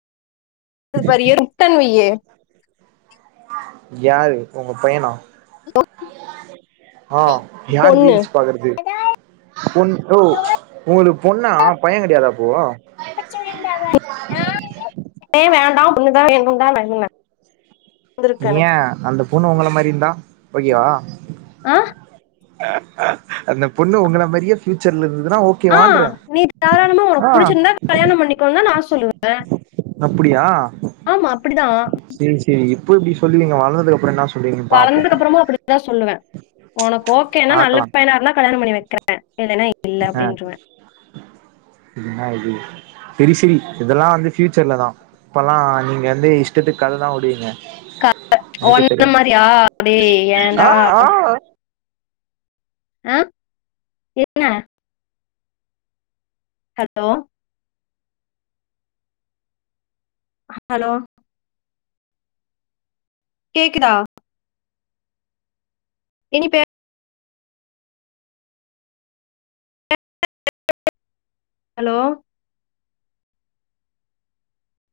க்குதுபாரு எரும் வுட்டன் வையி யாரு உங்க பையனா ஆ யார் பொண்ணு ரீல்ஸ் பாக்கறது பொண் ஓ உங்குளுக் பொண்ணா பைய கெடையாதா அப்போ வேண்டாம் ஒண்ணுதான் வேண்டும் தான் வே ஏ அந்த பொண்ணு உங்கள மாரி இருந்தா ஓகேவா ஆ அந்தப் பொண்ணு உங்கள மாரியே ஃபியூச்சர்ல இருந்ததுனா ஓக் ஆ நீ தாராளமா உனக் புடிச்சிருந்தா கல்யாணம் பண்ணிக்கோன்தா நா சொல்லுவே அப்டியா ஆமா அப்படிதான் சேரி சேரி இப்போ இப்டி சொல்லுவீங்க வளர்ந்ததுக்கப்றோ என்னாச் வளந்ததுக்கப்றமு அப்பிடிதா சொல்லுவே ஒனக் ஓக் கேனா பாக்கலா நல்லப் பையனா இருந்தாக் கல்யாணம் பண்ணி வெக்கறே இல்லனா இல்ல அப்டின்ருவே இன்னாது செரி செரி இதெல்லா வந்து ஃபியூச்சர்லதா இப்பலா நீங்க அந்து இஷ்டத்துக் கததா வுடுவிவங்க க- எனக்கேத் உன்ன தெரியு மாதிரியா டேய் ஆ ஏன்டா ஆ ஆ அ என்ன ஹலோ ஹலோ கேக்குதா இனிபே ஹலோ